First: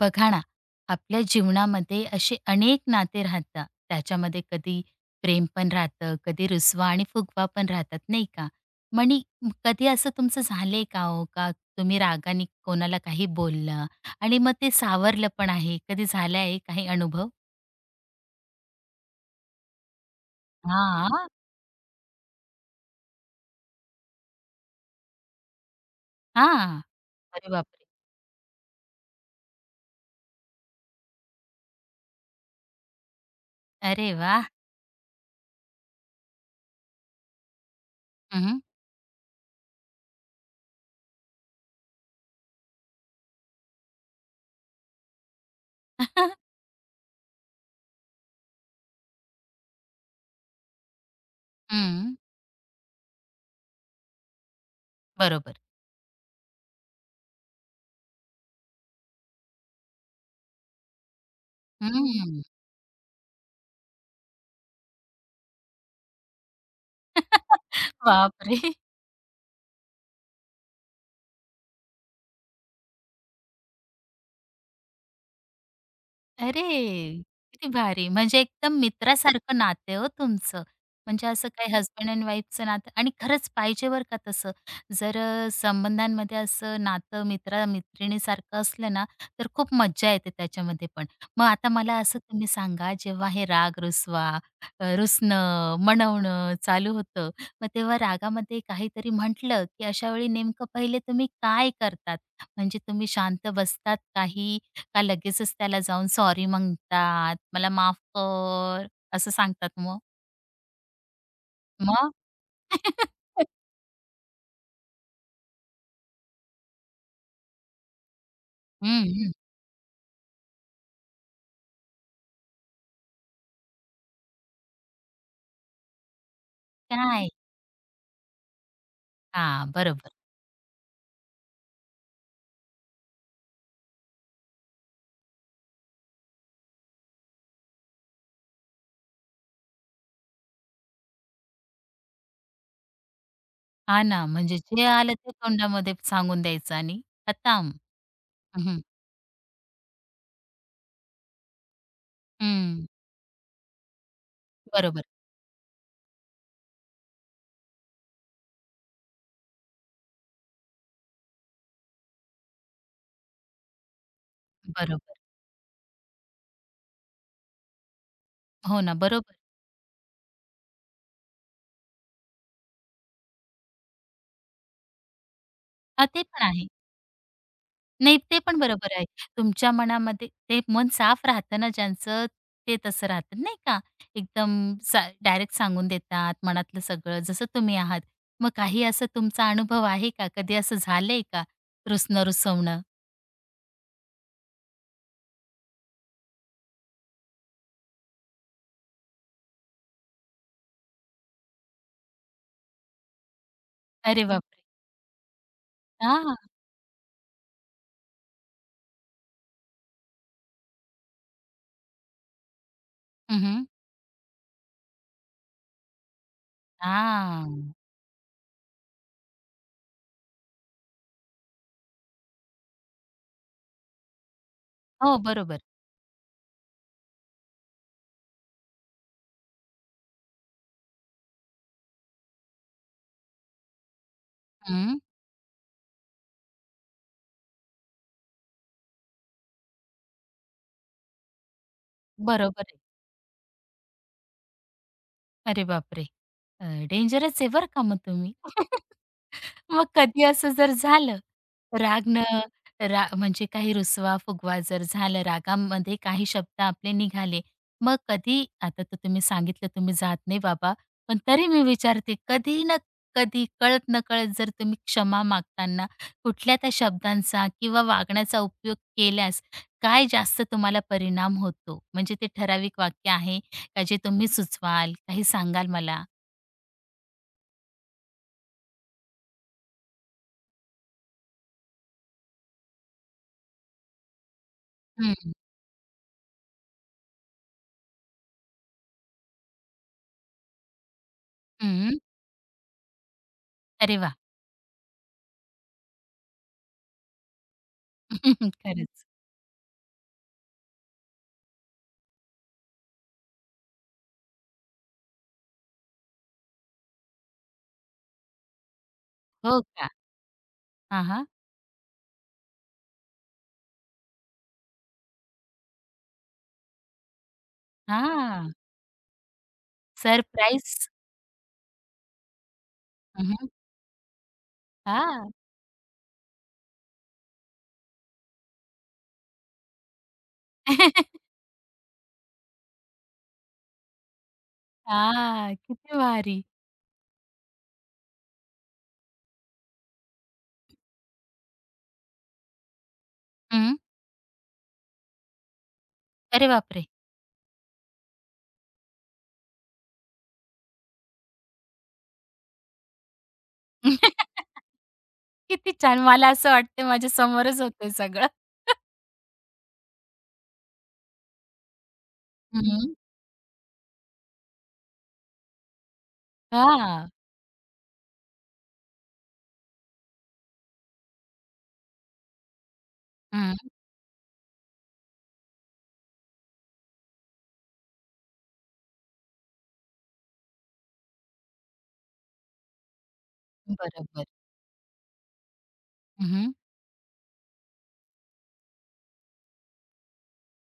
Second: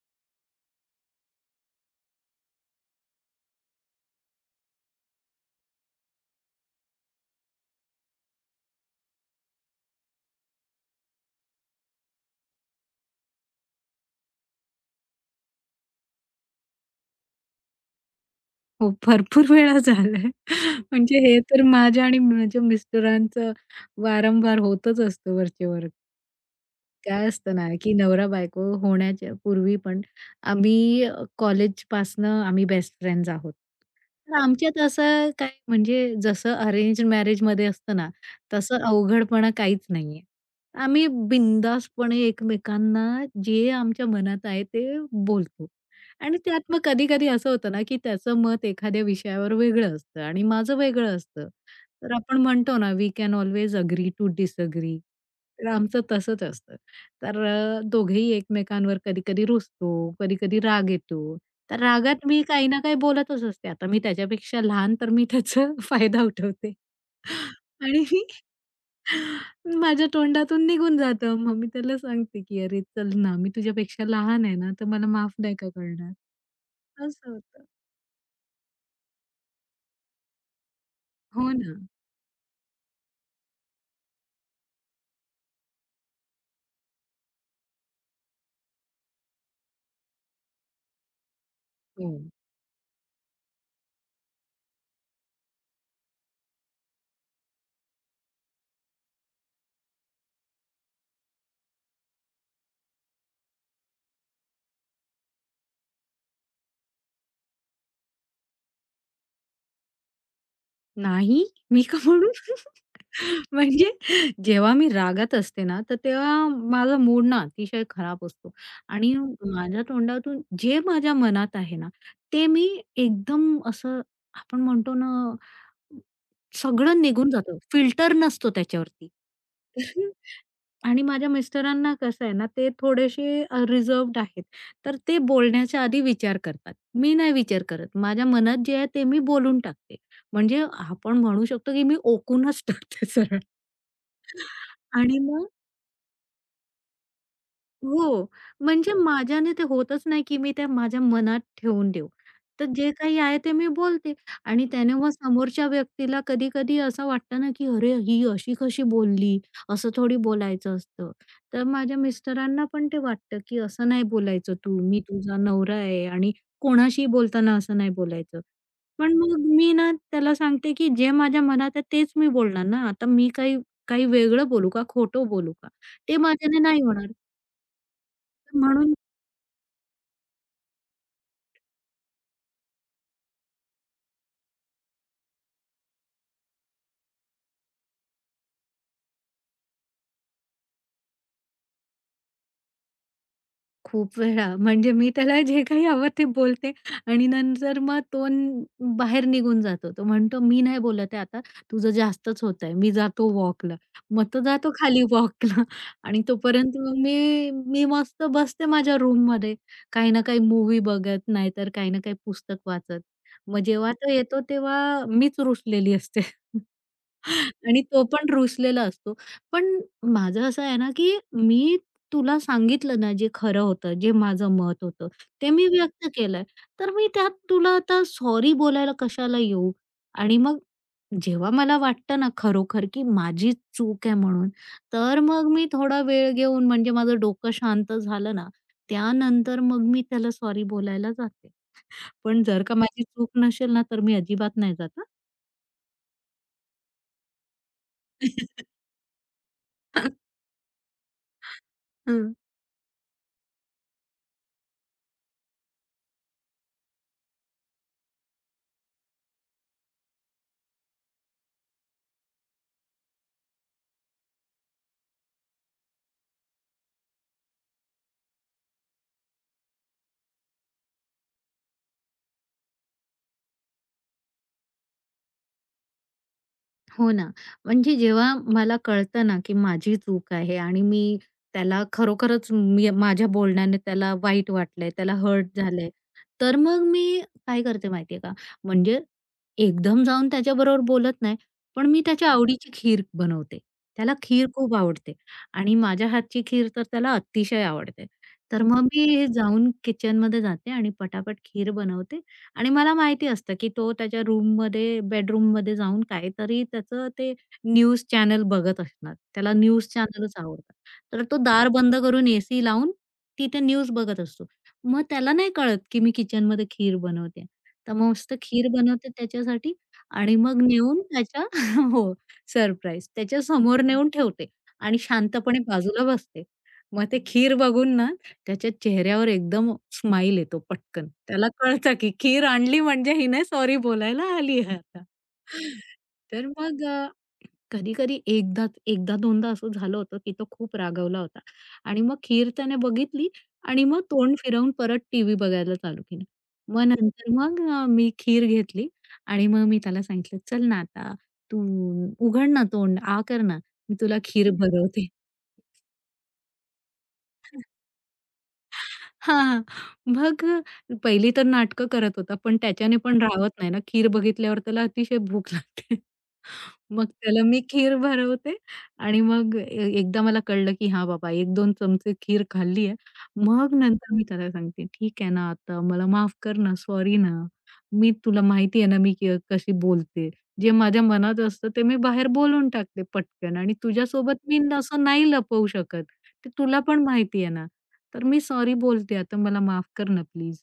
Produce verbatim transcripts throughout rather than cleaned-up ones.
बघा ना. आपल्या जीवनामध्ये असे अनेक नाते राहतात त्याच्यामध्ये कधी प्रेम पण राहतं, कधी रुसवा आणि फुगवा पण राहतात नाही का? म्हणी कधी असं तुमचं झालंय का हो का? तुम्ही रागाने कोणाला काही बोललं आणि मग ते सावरलं पण आहे? कधी झालं आहे काही अनुभव? हो, भरपूर वेळा झालंय. म्हणजे हा. हे तर माझ्या आणि माझ्या मिस्टरांचं वारंवार होतच असतं वरचेवर. हा. काय अरे असतं ना, बापरे. की नवरा-बायको होण्याच्या पूर्वी पण आम्ही अ, कॉलेजपासनं आम्ही बेस्ट फ्रेंड्स आहोत. अरे वा. तर आमच्यात असं काय म्हणजे जसं अरेंज मॅरेजमध्ये असतं ना, हम्म. तसं अवघडपणा काहीच नाहीये. आम्ही बिनधास्तपणे एकमेकांना जे आमच्या मनात आहे ते बोलतो. आणि त्यात मग कधी-कधी असं होतं ना, की त्याचं मत एखाद्या विषयावर वेगळं असतं आणि माझं वेगळं असतं. तर हम्म, आपण म्हणतो ना, we can always agree to disagree. बरोबर. तर आमचं तसंच असतं. तर अ, दोघेही एकमेकांवर कधी-कधी रुसतो, कधी-कधी राग येतो. तर रागात हम्म. मी काही ना काही बोलतच असते. आता मी त्याच्यापेक्षा लहान तर मी त्याचा फायदा उठवते. आणि बापरे. माझ्या तोंडातून निघून जातं. मग मी त्याला सांगते, की "अरे चल ना, मी तुझ्यापेक्षा लहान आहे ना, तर मला माफ नाही का करणार?" अरे! असं होतं. किती भारी. म्हणजे एकदम मित्रासारखं नातं आहे हो तुमचं. म्हणजे असं हो काही ना. हसबंड एंड वाईफचं नातं आणि खरंच पाहिजे बरं का तसं. जर अ, संबंधांमध्ये असं नातं मित्र-मैत्रिणीसारखं असलं ना, तर खूप मज्जा येते त्याच्यामध्ये पण. मग आता मला हो. असं तुम्ही सांगा, जेव्हा हे राग रुसवा, अ, रुसणं, म्हणवणं चालू होतं, मग तेव्हा रागामध्ये काहीतरी म्हटलं, की अशा वेळी नेमकं पहिले तुम्ही काय करतात? म्हणजे तुम्ही शांत बसतात काही का लगेचच त्याला जाऊन सॉरी म्हणतात, "मला माफ कर" असं सांगतात मग? नाही, मी का मग? म्हणू? म्हणजे जेव्हा मी रागात असते ना, तर तेव्हा माझा मूड ना अतिशय खराब असतो हं, आणि हं. माझ्या तोंडातून जे माझ्या मनात आहे ना, ते मी एकदम असं आपण म्हणतो ना सगळं काय? निघून जातं. फिल्टर नसतो त्याच्यावरती. हां, तर बरोबर. आणि माझ्या मिस्टरांना कसं आहे ना, ते थोडेसे अ, रिझर्व्ड आहेत. तर ते बोलण्याच्या आधी विचार करतात. मी नाही विचार करत. माझ्या मनात जे आहे ते मी बोलून टाकते. म्हणजे आपण म्हणू शकतो, की मी ओकूनच टाकते सरळ हां ना, म्हणजे जे आलं आणि ते मग तोंडामध्ये सांगून द्यायचं आणि खतम. हो. हं, हं. म्हणजे माझ्याने ते होतच नाही, की मी ते माझ्या मनात ठेवून देऊ. तर जे काही आहे ते मी बोलते आणि त्याने बरोबर, मग समोरच्या व्यक्तीला कधी-कधी असं वाटतं ना, की "अरे, ही अशी कशी बोलली? असं थोडी बोलायचं असतं." तर माझ्या मिस्टरांना पण ते वाटतं, की "असं नाही बोलायचं तू. मी बरोबर. तुझा नवरा आहे आणि कोणाशीही बोलताना असं नाही बोलायचं." हो ना, पण बरोबर. मग मी ना त्याला सांगते, की जे माझ्या मनात आहे तेच मी बोलणार ना. आता मी काही काही वेगळं बोलू का? खोटं बोलू का? हां, ते ते पण माझ्याने आहे. नाही होणार. नाही, ते पण म्हणून बरोबर आहे. तुमच्या मनामध्ये ते मन साफ राहतं ना ज्यांचं, ते तसं राहतं नाही का? एकदम सा डायरेक्ट सांगून देतात मनातलं सगळं, जसं तुम्ही आहात. मग काही असं तुमचा अनुभव आहे का? कधी असं झालंय का? रुसणं-रुसवणं? खूप वेळा म्हणजे मी त्याला जे काही हवं ते बोलते आणि नंतर मग तो न बाहेर निघून जातो. तो म्हणतो, "मी नाही बोलत आहे आता. तुझं जास्तच होतंय. मी जातो वॉकला." अरे मग तो बापरे! जातो खाली वॉकला आणि हां. तोपर्यंत मग मी मी मस्त बसते माझ्या रूममध्ये. काही ना काही मूव्ही बघत, नाहीतर काही ना काही पुस्तक वाचत. हं, मग हं. जेव्हा तो येतो तेव्हा मीच रुसलेली असते. आणि तो पण रुसलेला असतो. पण माझं असं आहे ना, की मी तुला सांगितलं ना जे खरं होतं, जे माझं मत होतं, हो, ते बरोबर. मी व्यक्त केलंय. तर मी त्यात तुला आता सॉरी बोलायला कशाला येऊ? आणि मग जेव्हा मला वाटतं ना खरोखर, की माझी चूक आहे म्हणून, हं. तर मग मी थोडा वेळ घेऊन म्हणजे माझं डोकं शांत झालं ना, त्यानंतर मग मी त्याला सॉरी बोलायला जाते. पण बरोबर जर का आहे. माझी चूक नसेल ना, तर मी अजिबात नाही जात अरे बापरे! अ, डेंजरच आहे बरं का मग तुम्ही. मग कधी असं जर झालं, हं. रागनं रा म्हणजे काही रुसवा-फुगवा जर झालं, रागामध्ये काही शब्द आपले निघाले, मग कधी आता तर तुम्ही सांगितलं तुम्ही जात नाही बाबा, पण तरी मी विचारते, कधी ना कधी कळत-नकळत जर तुम्ही क्षमा मागताना कुठल्या त्या शब्दांचा किंवा वागण्याचा उपयोग केल्यास काय जास्त तुम्हाला परिणाम होतो? म्हणजे ते ठराविक वाक्य आहे का जे तुम्ही सुचवाल, काही सांगाल मला? हो ना. म्हणजे जेव्हा मला कळतं ना, की माझी चूक आहे आणि मी त्याला खरोखरच मी माझ्या बोलण्याने त्याला वाईट वाटलंय, त्याला हं, हर्ट झालंय, तर मग मी काय करते माहिती आहे का? म्हणजे एकदम जाऊन त्याच्याबरोबर बोलत नाही, पण हं. मी त्याच्या आवडीची खीर बनवते. अरे त्याला वाह! खीर खूप आवडते आणि माझ्या हातची खीर तर त्याला अतिशय आवडते. तर मग खरंच. मी जाऊन किचनमध्ये जाते आणि पटापट खीर बनवते आणि मला माहिती असतं, की तो त्याच्या रूममध्ये बेडरूममध्ये जाऊन काहीतरी त्याचं ते न्यूज चॅनल बघत असणार. त्याला हो न्यूज का? चॅनलच आवडतात. हां, तर हां. तो दार बंद करून एसी लावून तिथे न्यूज बघत असतो. मग त्याला नाही कळत, की मी किचनमध्ये खीर बनवते. तर मग मस्त हां. खीर बनवते त्याच्यासाठी आणि मग सरप्राईज. नेऊन त्याच्या हो, सरप्राईज. हं, त्याच्या हं. समोर नेऊन ठेवते आणि हां. हां. शांतपणे बाजूला बसते. मग ते खीर बघून ना त्याच्या चेहऱ्यावर एकदम स्माईल येतो पटकन. त्याला कळतं, की खीर आणली म्हणजे हिने सॉरी बोलायला आली आहे आता. किती भारी. तर मग अ, कधी-कधी एकदाच एकदा-दोनदा असं झालं होतं, की तो खूप रागावला होता आणि मग खीर त्याने बघितली हं. आणि मग तोंड फिरवून परत टीव्ही बघायला चालू केलं. अरे मग बापरे! नंतर मग अ, मी खीर घेतली आणि मग मी त्याला सांगितलं, "चल ना आता, तू उघड ना तोंड, आ कर ना, मी तुला खीर भरवते." किती छान. मला असं वाटतं माझ्या समोरच होतंय सगळं. हां. मग अ, पहिली तर नाटकं करत होता, पण हं. त्याच्याने पण राहत नाही ना, खीर बघितल्यावर त्याला अतिशय भूक लागते. मग हां. त्याला मी खीर भरवते आणि मग ए एकदा मला कळलं, की हां बाबा एक-दोन चमचे खीर खाल्ली आहे. हं. मग नंतर मी त्याला सांगते, "ठीक आहे ना आता मला माफ कर ना, सॉरी ना. मी तुला माहिती आहे ना मी क कशी बोलते. जे माझ्या मनात असतं ते मी बाहेर बोलून टाकते पटकन आणि बरोबर. तुझ्यासोबत मी असं नाही लपवू शकत. ते हं. तुला पण माहिती आहे ना." तर मी सॉरी बोलते आता मला माफ कर ना प्लीज.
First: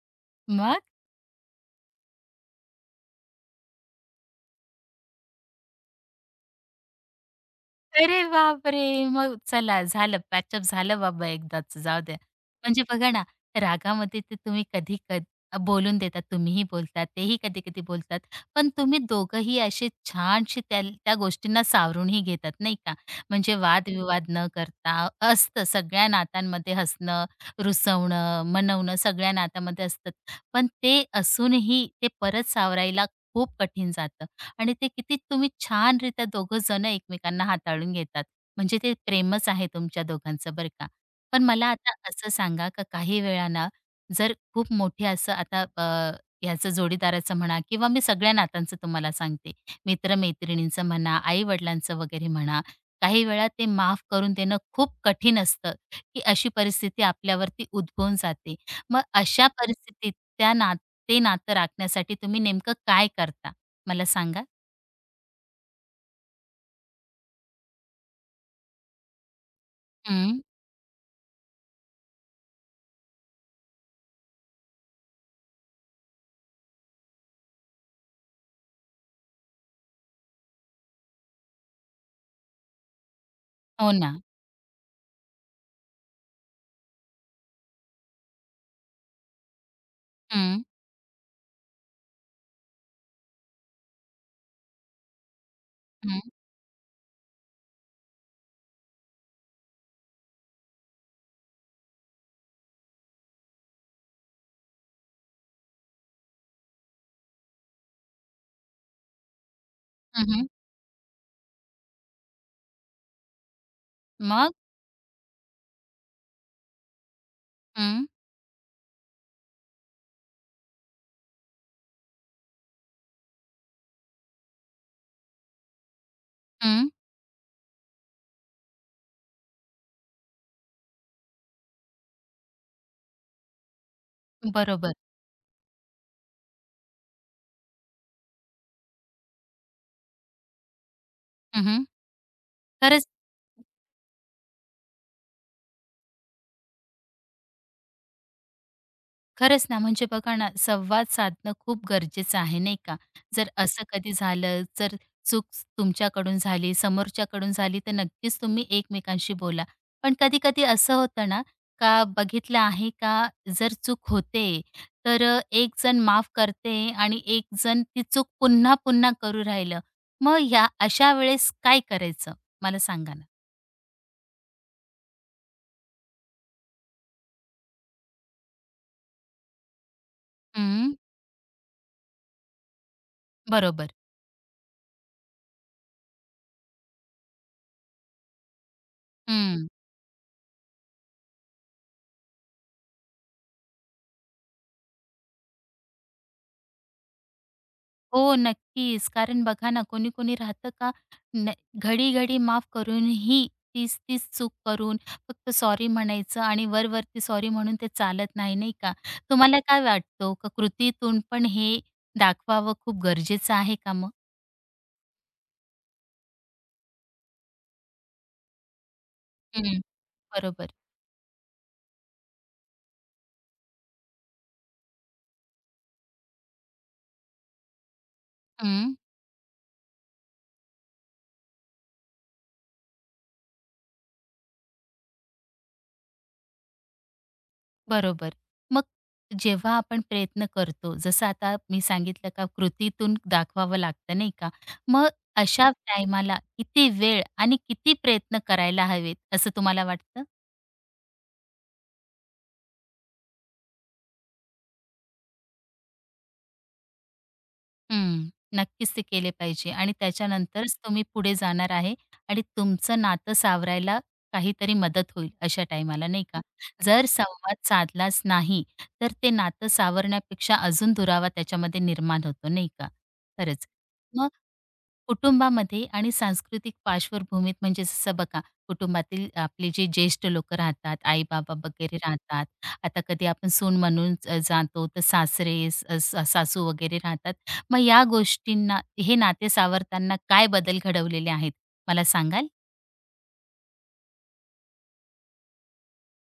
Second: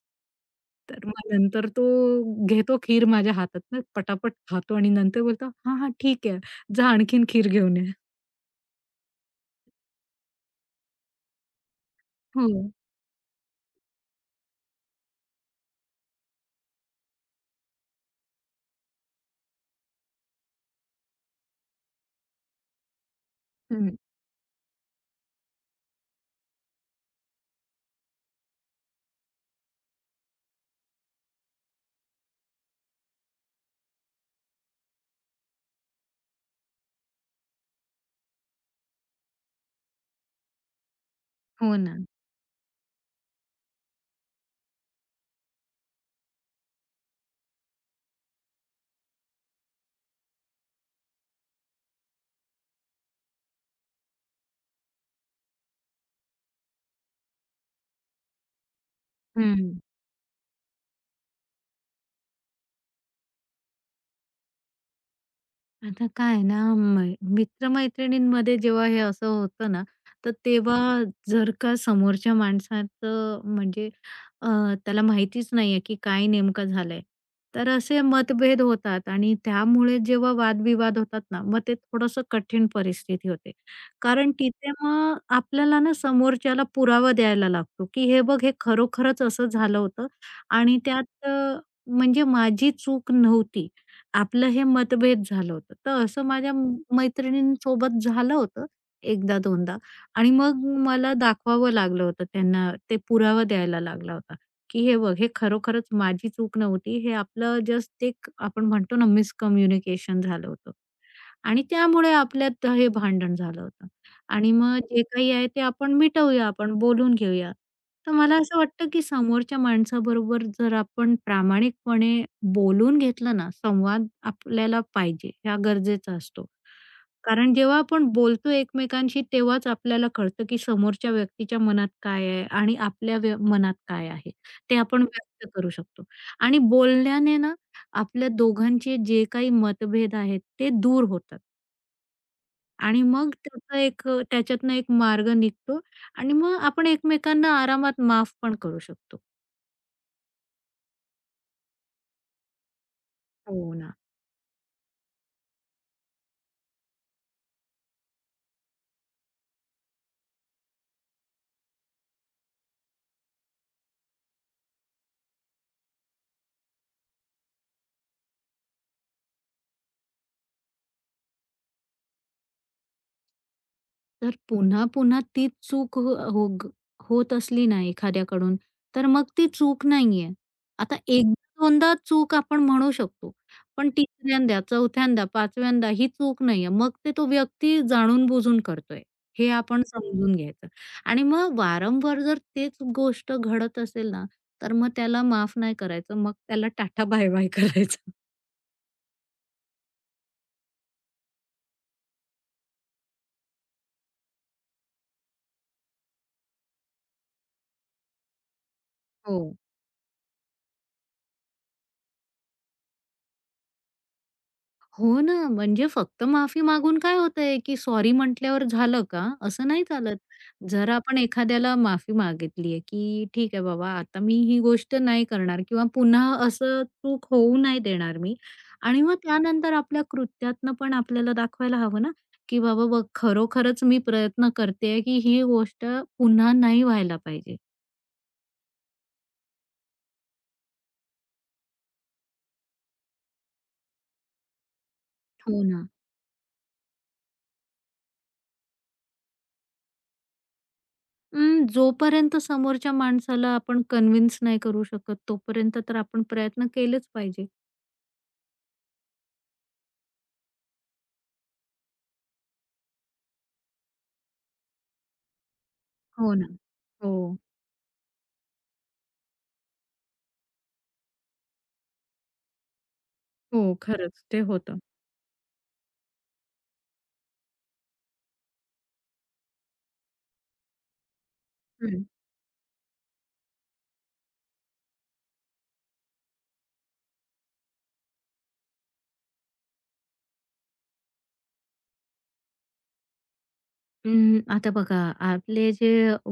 मग? तर मग नंतर तो घेतो खीर माझ्या हातातनं पटापट खातो आणि नंतर बोलतो, "हां, हां, ठीक आहे. जा आणखीन खीर घेऊन ये." अरे बापरे! मग चला, झालं पॅचअप झालं बाबा एकदाचं, जाऊ द्या. हो. म्हणजे बघा ना, रागामध्ये ते तुम्ही कधी क बोलून देतात, तुम्हीही बोलतात, तेही कधी-कधी बोलतात. पण तुम्ही दोघंही असे छानसे त्या त्या गोष्टींना सावरूनही घेतात नाही का? म्हणजे हं. वादविवाद न करता असतं सगळ्या नात्यांमध्ये हसणं, रुसवणं, मनवणं सगळ्या नात्यामध्ये असतं. पण ते असूनही ते परत सावरायला खूप कठीण जातं. आणि ते किती तुम्ही छानरित्या दोघं जण एकमेकांना हाताळून घेतात. म्हणजे ते प्रेमच आहे तुमच्या दोघांचं बरं का. पण मला हो आता ना. असं सांगा, का काही वेळा ना, जर खूप मोठे असं आता अ, ह्याचं जोडीदाराचं म्हणा किंवा मी सगळ्या नात्यांचं तुम्हाला सांगते, मित्र म्हणा, आई-वडिलांचं वगैरे म्हणा, काही वेळा ते माफ करून देणं खूप कठीण असतं, की अशी परिस्थिती आपल्यावरती उद्भवून जाते. मग अशा हं. परिस्थितीत त्या नात ते नातं राखण्यासाठी तुम्ही नेमकं काय करता? मला सांगा? आता काय आहे ना, मै मित्र-मैत्रिणींमध्ये जेव्हा हे असं होतं ना, तर हं. तेव्हा जर का समोरच्या माणसाचं म्हणजे अ, त्याला माहितीच नाहीये की काय नेमकं झालंय, तर असे मतभेद होतात आणि त्यामुळे जेव्हा वादविवाद होतात ना, मग ते थोडंसं कठीण परिस्थिती होते. हो ना. कारण तिथे मग आपल्याला ना समोरच्याला पुरावा द्यायला लागतो की हे बघ हे खरोखरच असं झालं होतं हं, आणि त्यात अ, म्हणजे माझी चूक नव्हती. आपलं हे मतभेद झालं होतं. तर हं, असं माझ्या म- मैत्रिणींसोबत झालं होतं एकदा दोनदा आणि मग मला दाखवावं लागलं होतं त्यांना. ते पुरावा द्यायला लागला होता, की "हे बघ, हे खरोखरच माझी चूक नव्हती. हे आपलं जस्ट एक आपण म्हणतो ना मिसकम्युनिकेशन हं, हं. झालं होतं आणि त्यामुळे आपल्यात हे भांडण झालं होतं." आणि मग? मग जे काही आहे ते आपण मिटवूया, आपण बोलून घेऊया. हं, तर मला असं वाटतं, की समोरच्या माणसाबरोबर जर आपण प्रामाणिकपणे बोलून घेतलं ना, संवाद आपल्याला पाहिजे, हा गरजेचा असतो. हं. कारण जेव्हा आपण बोलतो एकमेकांशी तेव्हाच आपल्याला कळतं, की समोरच्या व्यक्तीच्या मनात काय आहे आणि आपल्या व्य मनात काय आहे, ते बरोबर. आपण व्यक्त करू शकतो. आणि बोलण्याने ना आपल्या दोघांचे जे काही मतभेद आहेत ते दूर होतात. हं, हं. आणि खरंच. मग त्याचा एक अ, त्याच्यातनं एक मार्ग निघतो आणि मग आपण एकमेकांना आरामात माफ पण करू शकतो. खरंच ना, म्हणजे बघा ना, संवाद साधणं खूप गरजेचं आहे, नाही का? जर हो असं ना. कधी झालं, जर चूक तुमच्याकडून झाली, समोरच्याकडून झाली, तर नक्कीच तुम्ही एकमेकांशी बोला. पण कधी-कधी असं होतं ना, का बघितलं आहे का, जर चूक होते, तर एक जण माफ करते आणि एक जण ती चूक पुन्हा-पुन्हा करू राहिलं. मग ह्या अशा वेळेस काय करायचं? मला सांगा ना. तर पुन्हा-पुन्हा तीच चूक हो हो ग- होत असली ना एखाद्याकडून, तर मग ती चूक नाहीये. हं, आता एक-दोनदा चूक आपण म्हणू शकतो, पण बरोबर. तिसऱ्यांदा, चौथ्यांदा, पाचव्यांदा ही चूक नाहीये. मग ते तो व्यक्ती जाणून-बुजून करतोय, हे आपण समजून घ्यायचं. आणि मग वारंवार जर तेच गोष्ट घडत असेल ना, तर मग त्याला माफ नाही करायचं. मग त्याला टाटा बाय-बाय करायचं. हो, नक्कीच. कारण बघा ना, कोणी-कोणी राहतं का न घडी-घडी माफ करूनही तीच-तीच चूक करून फक्त सॉरी म्हणायचं, आणि वरवरती सॉरी म्हणून ते चालत नाही, नाही का? हो. तुम्हाला काय वाटतं, का कृतीतून पण हे दाखवावं खूप गरजेचं आहे का मग? हो ना, म्हणजे फक्त माफी मागून काय होतंय, की सॉरी म्हटल्यावर झालं का? असं हं, नाही चालत. बरोबर. जर आपण एखाद्याला माफी मागितलीये, की "ठीक आहे बाबा, आता मी ही गोष्ट नाही करणार किंवा पुन्हा असं चूक होऊ नाही देणार मी." आणि मग त्यानंतर आपल्या कृत्यातनं पण आपल्याला दाखवायला हवं ना, की "बाबा बघ, खरोखरच मी प्रयत्न करतेय, की ही गोष्ट पुन्हा नाही व्हायला पाहिजे." बरोबर. मग जेव्हा आपण प्रयत्न करतो, जसं आता मी सांगितलं, का कृतीतून दाखवावं लागतं नाही का? मग हो अशा ना. टाईमाला किती वेळ आणि किती प्रयत्न करायला हवेत असं तुम्हाला वाटतं? अं, जोपर्यंत समोरच्या माणसाला आपण कन्व्हिन्स नाही करू शकत, तोपर्यंत तर आपण प्रयत्न केलेच पाहिजे. हं. नक्कीच ते केले पाहिजे आणि त्याच्यानंतरच तुम्ही पुढे जाणार आहे आणि तुमचं नातं सावरायला काहीतरी मदत होईल अशा टाईमाला, नाही हो का? ना. जर हो. संवाद साधलाच नाही, तर ते नातं सावरण्यापेक्षा अजून दुरावा त्याच्यामध्ये निर्माण होतो नाही का? हो, खरंच. खरंच मग ते होतं. कुटुंबामध्ये आणि सांस्कृतिक पार्श्वभूमीत, म्हणजे जसं बघा, कुटुंबातील आपले जे ज्येष्ठ लोक राहतात, आई बाबा वगैरे हं. राहतात, आता कधी आपण सून म्हणून ज- जातो तर सासरे स- स- सासू वगैरे राहतात, मग या गोष्टींना, हे नाते सावरताना काय बदल घडवलेले आहेत, मला सांगाल? अं, आता बघा, आपले जे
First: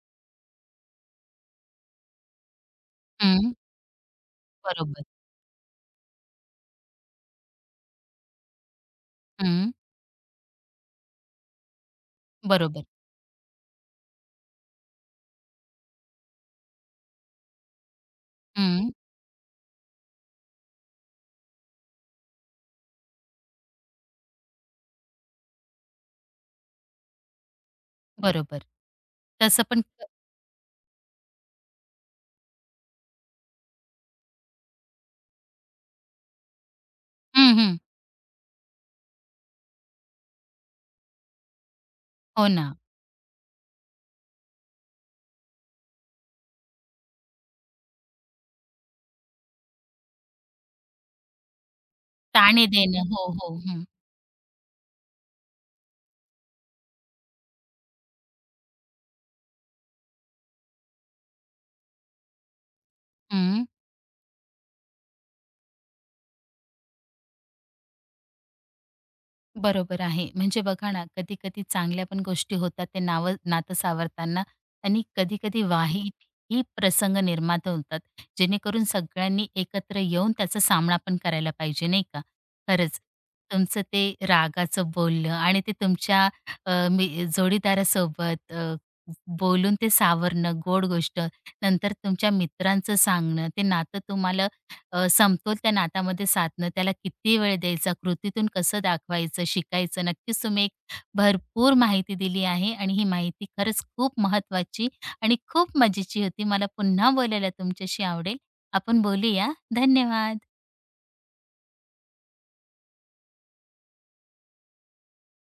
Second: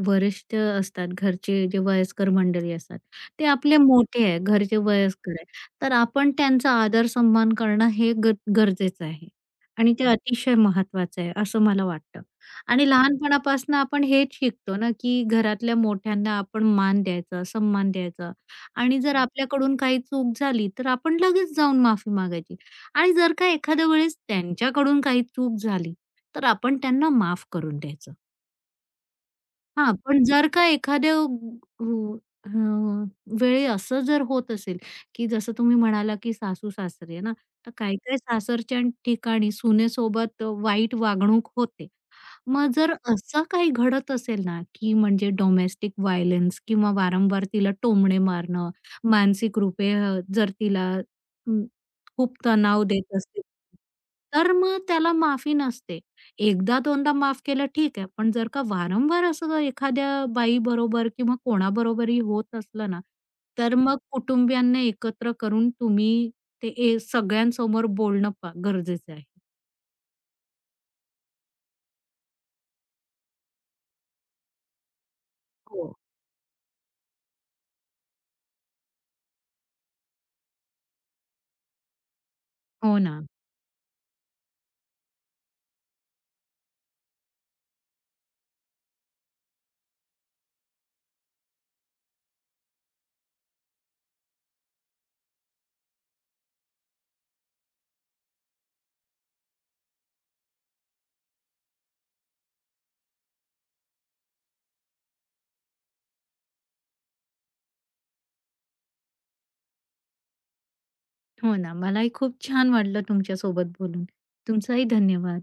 वरिष्ठ असतात, घरचे जे वयस्कर मंडळी असतात, ते हं, आपले मोठे आहे, घरचे बरोबर. वयस्कर आहे. तर आपण त्यांचा आदर-सन्मान करणं हे ग गरजेचं आहे हं, आणि ते अतिशय महत्त्वाचं आहे, असं मला वाटतं. बरोबर. आणि लहानपणापासून आपण हेच शिकतो ना, की घरातल्या मोठ्यांना आपण मान द्यायचा, सन्मान द्यायचा हं, आणि जर आपल्याकडून काही चूक झाली, तर आपण लगेच जाऊन माफी मागायची आणि जर का एखाद्या वेळेस त्यांच्याकडून काही चूक झाली तर आपण त्यांना माफ करून द्यायचं. बरोबर. तसं पण हां, क- पण जर का एखाद्या अ, अ, वेळी असं जर होत असेल, की जसं तुम्ही म्हणाला, की सासू-सासरे आहे ना, हं, तर हं, काही-काही सासरच्या ठिकाणी सुनेसोबत वाईट वागणूक होते. हो मग ना. जर असं काही घडत असेल ना, की म्हणजे डोमेस्टिक व्हायलन्स किंवा वारंवार तिला टोमणे मारणं, मानसिक रूपे अ, जर तिला अ, खूप ताणे तणाव देणं देत हो असतील, हो हं, तर मग त्याला माफी नसते. एकदा-दोनदा माफ केलं ठीक आहे. पण जर का वारंवार असं जर एखाद्या बाईबरोबर किंवा कोणाबरोबरही होत असलं ना, हं. तर मग कुटुंबियांना एकत्र करून तुम्ही ते ए सगळ्यांसमोर बोलणं पा गरजेचं आहे. बरोबर आहे. म्हणजे बघा ना, कधी-कधी चांगल्या पण गोष्टी होतात ते नावं नातं सावरताना, आणि कधी-कधी हो. वाईट ही प्रसंग निर्माता होतात, जेणेकरून सगळ्यांनी एकत्र येऊन त्याचा सामना पण करायला पाहिजे, नाही का? हो खरंच. ना. तुमचं ते रागाचं बोलणं आणि ते तुमच्या अ, मी जोडीदारासोबत अ, बोलून ते सावरणं, गोड गोष्ट, नंतर तुमच्या मित्रांचं सांगणं, ते नातं तुम्हाला अ, समतोल त्या नात्यामध्ये साधणं, त्याला किती वेळ द्यायचा, कृतीतून कसं दाखवायचं, शिकायचं. नक्कीच तुम्ही एक भरपूर माहिती दिली आहे आणि ही माहिती खरंच खूप महत्वाची, आणि खूप मजेची होती. मला पुन्हा बोलायला तुमच्याशी आवडेल. आपण बोलूया. धन्यवाद. हो ना. मलाही खूप छान वाटलं तुमच्यासोबत बोलून. तुमचाही धन्यवाद.